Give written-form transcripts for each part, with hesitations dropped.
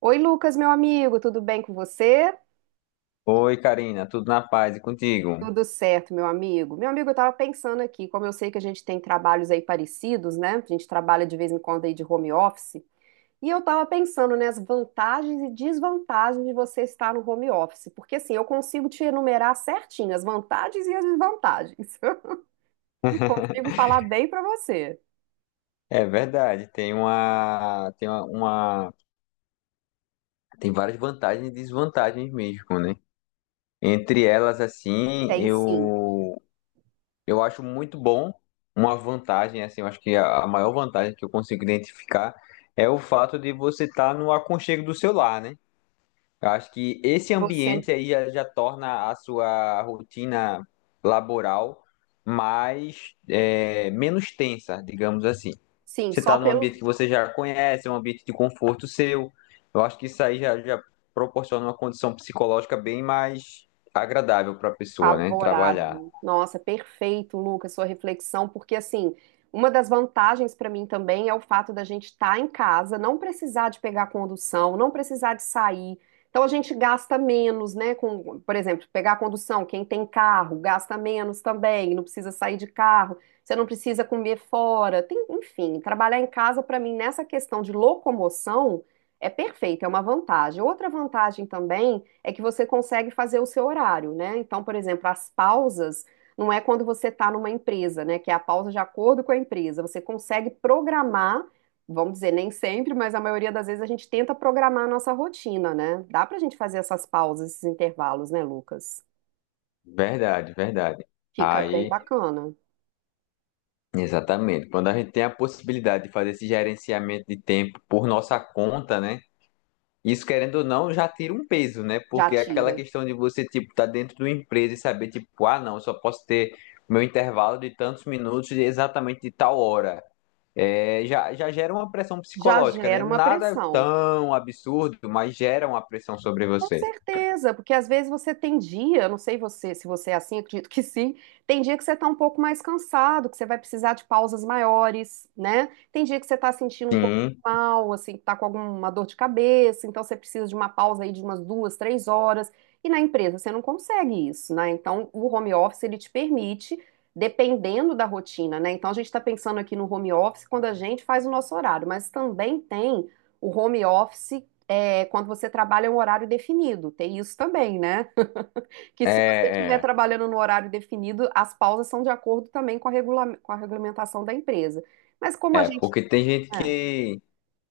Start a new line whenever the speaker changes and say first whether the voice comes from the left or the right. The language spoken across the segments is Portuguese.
right: Oi, Lucas, meu amigo, tudo bem com você?
left: Oi, Karina, tudo na paz e contigo?
right: Tudo certo, meu amigo. Meu amigo, eu estava pensando aqui, como eu sei que a gente tem trabalhos aí parecidos, né? A gente trabalha de vez em quando aí de home office. E eu estava pensando, né, as vantagens e desvantagens de você estar no home office. Porque assim, eu consigo te enumerar certinho as vantagens e as desvantagens. Consigo falar bem para você.
left: É verdade, tem várias vantagens e desvantagens mesmo, né? Entre elas, assim,
right: Tem sim.
left: eu acho muito bom uma vantagem, assim, eu acho que a maior vantagem que eu consigo identificar é o fato de você estar no aconchego do seu lar, né? Eu acho que esse
right: Você,
left: ambiente aí já torna a sua rotina laboral mais, menos tensa, digamos assim.
right: sim,
left: Você
right: só
left: está num
right: pelo
left: ambiente que você já conhece, é um ambiente de conforto seu. Eu acho que isso aí já proporciona uma condição psicológica bem mais agradável para a pessoa, né? Trabalhar.
right: favorável. Nossa, perfeito, Lucas, sua reflexão, porque assim, uma das vantagens para mim também é o fato da gente estar em casa, não precisar de pegar condução, não precisar de sair. Então a gente gasta menos, né? Com, por exemplo, pegar condução, quem tem carro gasta menos também, não precisa sair de carro, você não precisa comer fora. Enfim, trabalhar em casa para mim nessa questão de locomoção é perfeito, é uma vantagem. Outra vantagem também é que você consegue fazer o seu horário, né? Então, por exemplo, as pausas não é quando você está numa empresa, né? Que é a pausa de acordo com a empresa. Você consegue programar, vamos dizer, nem sempre, mas a maioria das vezes a gente tenta programar a nossa rotina, né? Dá pra gente fazer essas pausas, esses intervalos, né, Lucas?
left: Verdade, verdade.
right: Fica ah, bem
left: Aí,
right: bacana.
left: exatamente. Quando a gente tem a possibilidade de fazer esse gerenciamento de tempo por nossa conta, né? Isso, querendo ou não, já tira um peso, né?
right: Já
left: Porque é aquela
right: tira.
left: questão de você, tipo, tá dentro de uma empresa e saber, tipo, ah, não, eu só posso ter meu intervalo de tantos minutos de exatamente de tal hora. É, já gera uma pressão
right: Já
left: psicológica, né?
right: gera uma
left: Nada
right: pressão.
left: tão absurdo, mas gera uma pressão sobre
right: Com
left: você.
right: certeza, porque às vezes você tem dia, eu não sei você, se você é assim, acredito que sim, tem dia que você está um pouco mais cansado, que você vai precisar de pausas maiores, né? Tem dia que você está sentindo um pouco
left: Sim.
right: mal, assim, que está com alguma dor de cabeça, então você precisa de uma pausa aí de umas duas, três horas, e na empresa você não consegue isso, né? Então o home office ele te permite, dependendo da rotina, né? Então a gente está pensando aqui no home office quando a gente faz o nosso horário, mas também tem o home office é, quando você trabalha em um horário definido. Tem isso também, né? Que se você estiver
left: É, é,
right: trabalhando no horário definido, as pausas são de acordo também com a, com a regulamentação da empresa. Mas como a
left: é,
right: gente.
left: porque
right: É,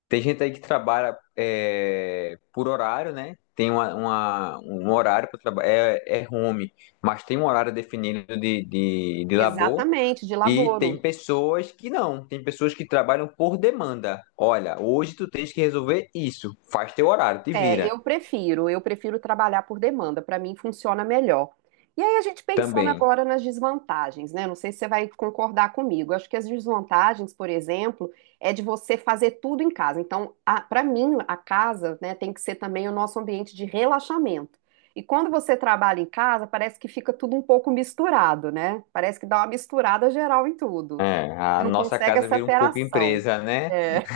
left: tem gente aí que trabalha por horário, né? Tem um horário para trabalhar, é home, mas tem um horário definido de labor.
right: exatamente, de
left: E tem
right: laboro.
left: pessoas que não, tem pessoas que trabalham por demanda. Olha, hoje tu tens que resolver isso, faz teu horário, te
right: É,
left: vira
right: eu prefiro trabalhar por demanda, para mim funciona melhor. E aí a gente pensando
left: também.
right: agora nas desvantagens, né? Não sei se você vai concordar comigo. Acho que as desvantagens, por exemplo, é de você fazer tudo em casa. Então, para mim, a casa, né, tem que ser também o nosso ambiente de relaxamento. E quando você trabalha em casa, parece que fica tudo um pouco misturado, né? Parece que dá uma misturada geral em tudo.
left: É,
right: Você
left: a
right: não
left: nossa
right: consegue essa
left: casa vira um pouco
right: separação.
left: empresa, né?
right: É.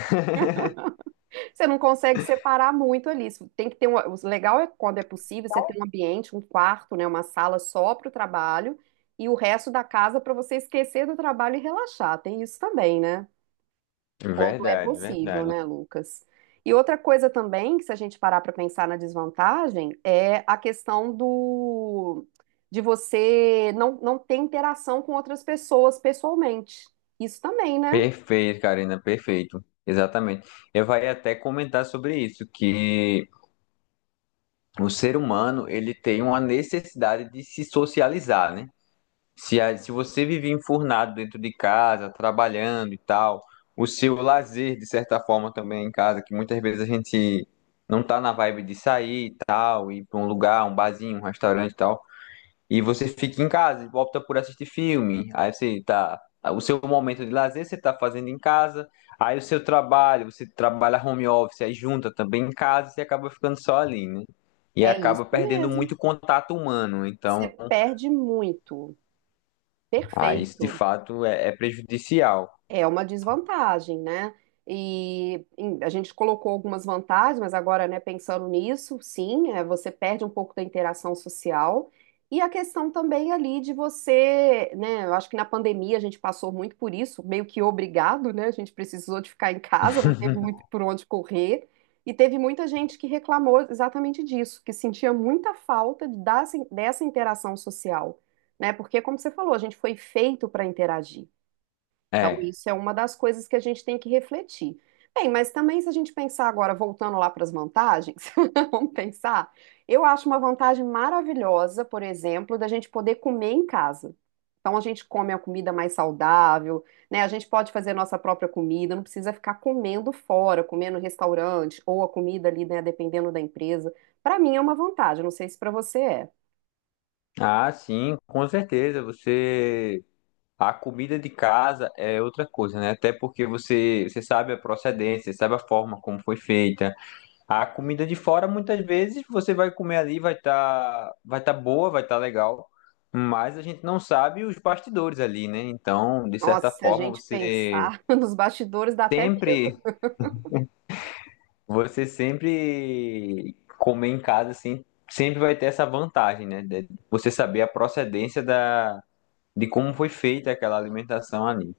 right: Você não consegue separar muito ali. Isso tem que ter um, o legal é quando é possível você ter um ambiente, um quarto, né, uma sala só para o trabalho e o resto da casa para você esquecer do trabalho e relaxar. Tem isso também, né? Quando é
left: Verdade,
right: possível,
left: verdade.
right: né, Lucas? E outra coisa também, que se a gente parar para pensar na desvantagem, é a questão do de você não ter interação com outras pessoas pessoalmente. Isso também, né?
left: Perfeito, Karina, perfeito. Exatamente. Eu vai até comentar sobre isso, que o ser humano, ele tem uma necessidade de se socializar, né? Se você vive enfurnado dentro de casa, trabalhando e tal, o seu lazer, de certa forma, também é em casa, que muitas vezes a gente não tá na vibe de sair e tal, ir para um lugar, um barzinho, um restaurante e tal. E você fica em casa, e opta por assistir filme. Aí você tá. O seu momento de lazer você tá fazendo em casa. Aí o seu trabalho, você trabalha home office, aí junta também em casa, você acaba ficando só ali, né? E
right: É
left: acaba
right: isso
left: perdendo muito
right: mesmo.
left: contato humano.
right: Você
left: Então,
right: perde muito.
left: ah, isso de
right: Perfeito.
left: fato é prejudicial.
right: É uma desvantagem, né? A gente colocou algumas vantagens, mas agora, né, pensando nisso, sim, é, você perde um pouco da interação social. E a questão também ali de você, né, eu acho que na pandemia a gente passou muito por isso, meio que obrigado, né? A gente precisou de ficar em casa, não teve muito por onde correr. E teve muita gente que reclamou exatamente disso, que sentia muita falta dessa interação social, né? Porque, como você falou, a gente foi feito para interagir. Então,
left: É.
right: isso é uma das coisas que a gente tem que refletir. Bem, mas também se a gente pensar agora, voltando lá para as vantagens, vamos pensar, eu acho uma vantagem maravilhosa, por exemplo, da gente poder comer em casa. Então a gente come a comida mais saudável, né? A gente pode fazer nossa própria comida, não precisa ficar comendo fora, comendo em restaurante ou a comida ali, né, dependendo da empresa. Para mim é uma vantagem, não sei se para você é.
left: Ah, sim, com certeza. Você. A comida de casa é outra coisa, né? Até porque você, você sabe a procedência, você sabe a forma como foi feita. A comida de fora, muitas vezes, você vai comer ali, vai tá boa, vai estar legal, mas a gente não sabe os bastidores ali, né? Então, de
right: Nossa,
left: certa
right: se a
left: forma,
right: gente pensar nos bastidores dá até medo.
left: sempre, você sempre comer em casa, assim, sempre vai ter essa vantagem, né? De você saber a procedência de como foi feita aquela alimentação ali.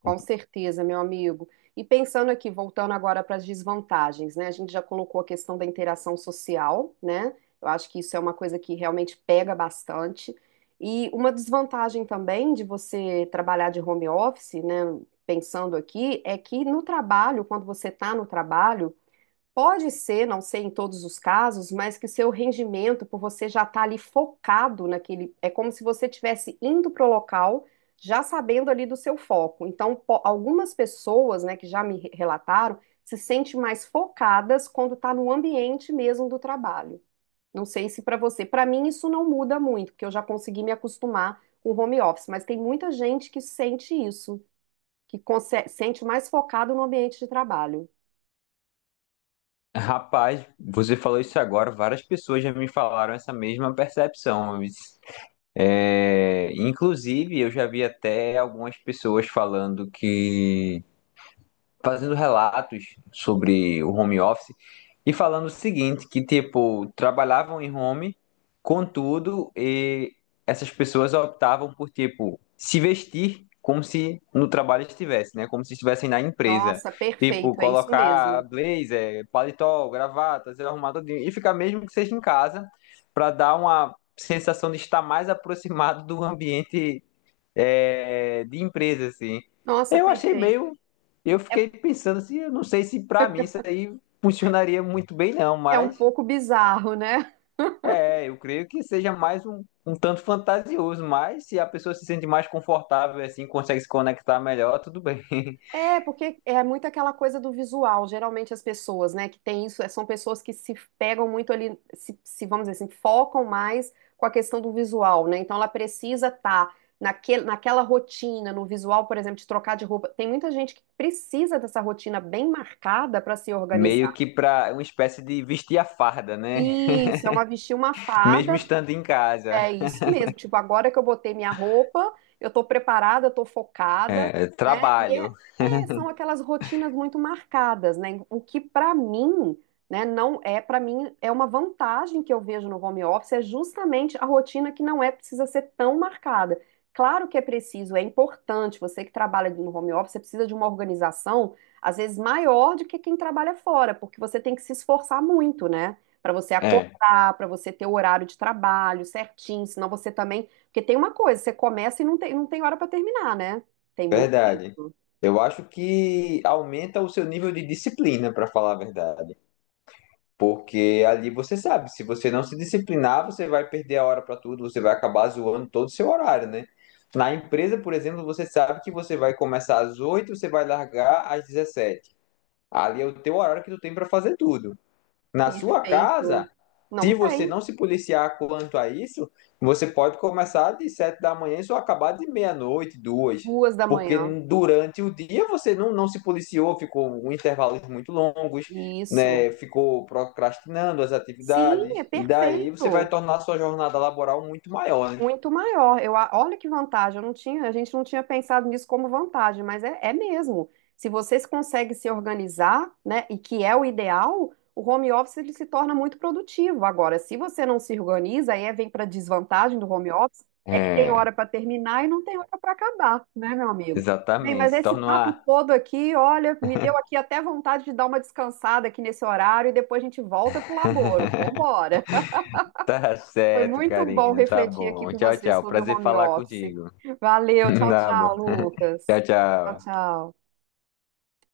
right: Com certeza, meu amigo. E pensando aqui, voltando agora para as desvantagens, né? A gente já colocou a questão da interação social, né? Eu acho que isso é uma coisa que realmente pega bastante. E uma desvantagem também de você trabalhar de home office, né? Pensando aqui, é que no trabalho, quando você está no trabalho, pode ser, não sei em todos os casos, mas que o seu rendimento, por você já estar ali focado naquele, é como se você estivesse indo para o local, já sabendo ali do seu foco. Então, algumas pessoas, né, que já me relataram, se sentem mais focadas quando está no ambiente mesmo do trabalho. Não sei se para você, para mim isso não muda muito, porque eu já consegui me acostumar com o home office, mas tem muita gente que sente isso, que sente mais focado no ambiente de trabalho.
left: Rapaz, você falou isso agora, várias pessoas já me falaram essa mesma percepção. É, inclusive, eu já vi até algumas pessoas falando que fazendo relatos sobre o home office e falando o seguinte, que tipo, trabalhavam em home, contudo, e essas pessoas optavam por tipo se vestir como se no trabalho estivesse, né? Como se estivessem na empresa.
right: Nossa,
left: Tipo,
right: perfeito, é isso
left: colocar
right: mesmo.
left: blazer, paletó, gravata, ser arrumado todinho, e ficar mesmo que seja em casa, para dar uma sensação de estar mais aproximado do ambiente de empresa, assim.
right: Nossa,
left: Eu achei
right: perfeito.
left: meio. Eu
right: É,
left: fiquei pensando assim, eu não sei se para mim isso aí funcionaria muito bem, não,
right: é um
left: mas
right: pouco bizarro, né?
left: eu creio que seja mais um tanto fantasioso, mas se a pessoa se sente mais confortável, assim, consegue se conectar melhor, tudo bem.
right: É, porque é muito aquela coisa do visual. Geralmente as pessoas, né, que tem isso, são pessoas que se pegam muito ali, se, vamos dizer assim, focam mais com a questão do visual, né? Então ela precisa estar naquele, naquela rotina, no visual, por exemplo, de trocar de roupa. Tem muita gente que precisa dessa rotina bem marcada para se
left: Meio
right: organizar.
left: que para uma espécie de vestir a farda, né?
right: Isso, é uma vestir uma
left: Mesmo
right: farda.
left: estando em casa.
right: É isso mesmo. Tipo, agora que eu botei minha roupa, eu tô preparada, eu tô focada,
left: É,
right: né? E é,
left: trabalho.
right: é, são aquelas rotinas muito marcadas, né? O que pra mim, né, não é pra mim é uma vantagem que eu vejo no home office é justamente a rotina que não é precisa ser tão marcada. Claro que é preciso, é importante. Você que trabalha no home office, você precisa de uma organização às vezes maior do que quem trabalha fora, porque você tem que se esforçar muito, né? Para você
left: É,
right: Para você ter o horário de trabalho certinho, senão você também. Porque tem uma coisa, você começa e não tem, não tem hora para terminar, né? Tem muito
left: verdade.
right: isso.
left: Eu acho que aumenta o seu nível de disciplina, para falar a verdade. Porque ali você sabe, se você não se disciplinar, você vai perder a hora para tudo, você vai acabar zoando todo o seu horário, né? Na empresa, por exemplo, você sabe que você vai começar às 8h, você vai largar às 17h. Ali é o teu horário que tu tem para fazer tudo. Na sua casa,
right: Perfeito. Não
left: se você
right: tem.
left: não se policiar quanto a isso, você pode começar de 7h da manhã e só acabar de meia-noite, 2h.
right: Duas da
left: Porque
right: manhã.
left: durante o dia você não se policiou, ficou com intervalos muito longos,
right: Isso.
left: né? Ficou procrastinando as
right: Sim, é
left: atividades, e daí você vai
right: perfeito.
left: tornar a sua jornada laboral muito maior, né?
right: Muito maior. Eu, olha que vantagem, eu não tinha, a gente não tinha pensado nisso como vantagem, mas é, é mesmo. Se vocês conseguem se organizar, né, e que é o ideal, o home office ele se torna muito produtivo. Agora, se você não se organiza, vem para desvantagem do home office, é que tem
left: É,
right: hora para terminar e não tem hora para acabar, né, meu amigo? Bem, mas
left: exatamente. Se
right: esse
left: torna
right: papo
left: uma...
right: todo aqui, olha, me deu aqui até vontade de dar uma descansada aqui nesse horário e depois a gente volta pro laboro. Vambora!
left: Tá
right: Foi
left: certo,
right: muito bom
left: Karina. Tá
right: refletir aqui
left: bom.
right: com
left: Tchau,
right: você
left: tchau.
right: sobre o
left: Prazer
right: home
left: falar
right: office.
left: contigo.
right: Valeu, tchau,
left: Tá
right: tchau,
left: bom. Tchau,
right: Lucas. Tchau,
left: tchau.
right: tchau.